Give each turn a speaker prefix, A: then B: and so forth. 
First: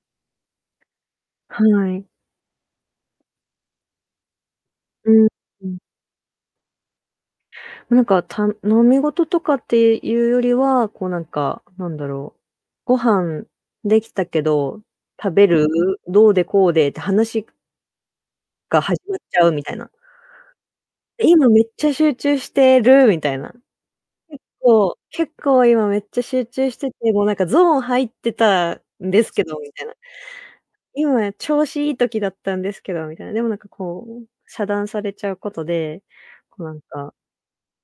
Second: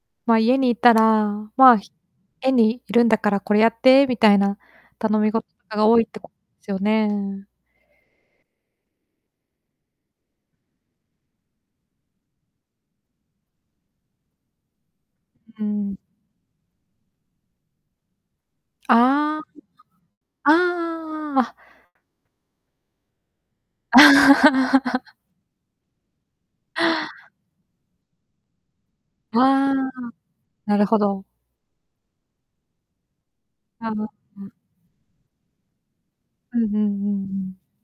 A: ま、家にいたら、
B: は
A: ま、
B: い。
A: 家にいるんだからこれやってみたいな
B: う
A: 頼
B: ん、
A: み事と
B: うん。
A: かが多いってこ [unintelligible] すよね。
B: なんか、頼み事とかっていうよりは、こうなんか、なんだろう、ご飯できたけど、食べ
A: う
B: る？
A: ん。
B: どうでこうでって話が始まっち
A: ああ。
B: ゃうみたいな。
A: ああああ
B: 今
A: ああ。
B: めっちゃ集中してるみたいな。結構、結構今めっちゃ集中してて、もうなんかゾーン入ってたんです
A: あ
B: けどみたい
A: あ、
B: な。
A: なるほど。
B: 今調子いい時だったんですけどみたいな、でもなんか
A: ああ。
B: こう
A: うん。
B: 遮断されちゃうことで、
A: うん
B: こう
A: うん
B: な
A: う
B: んか
A: んうん。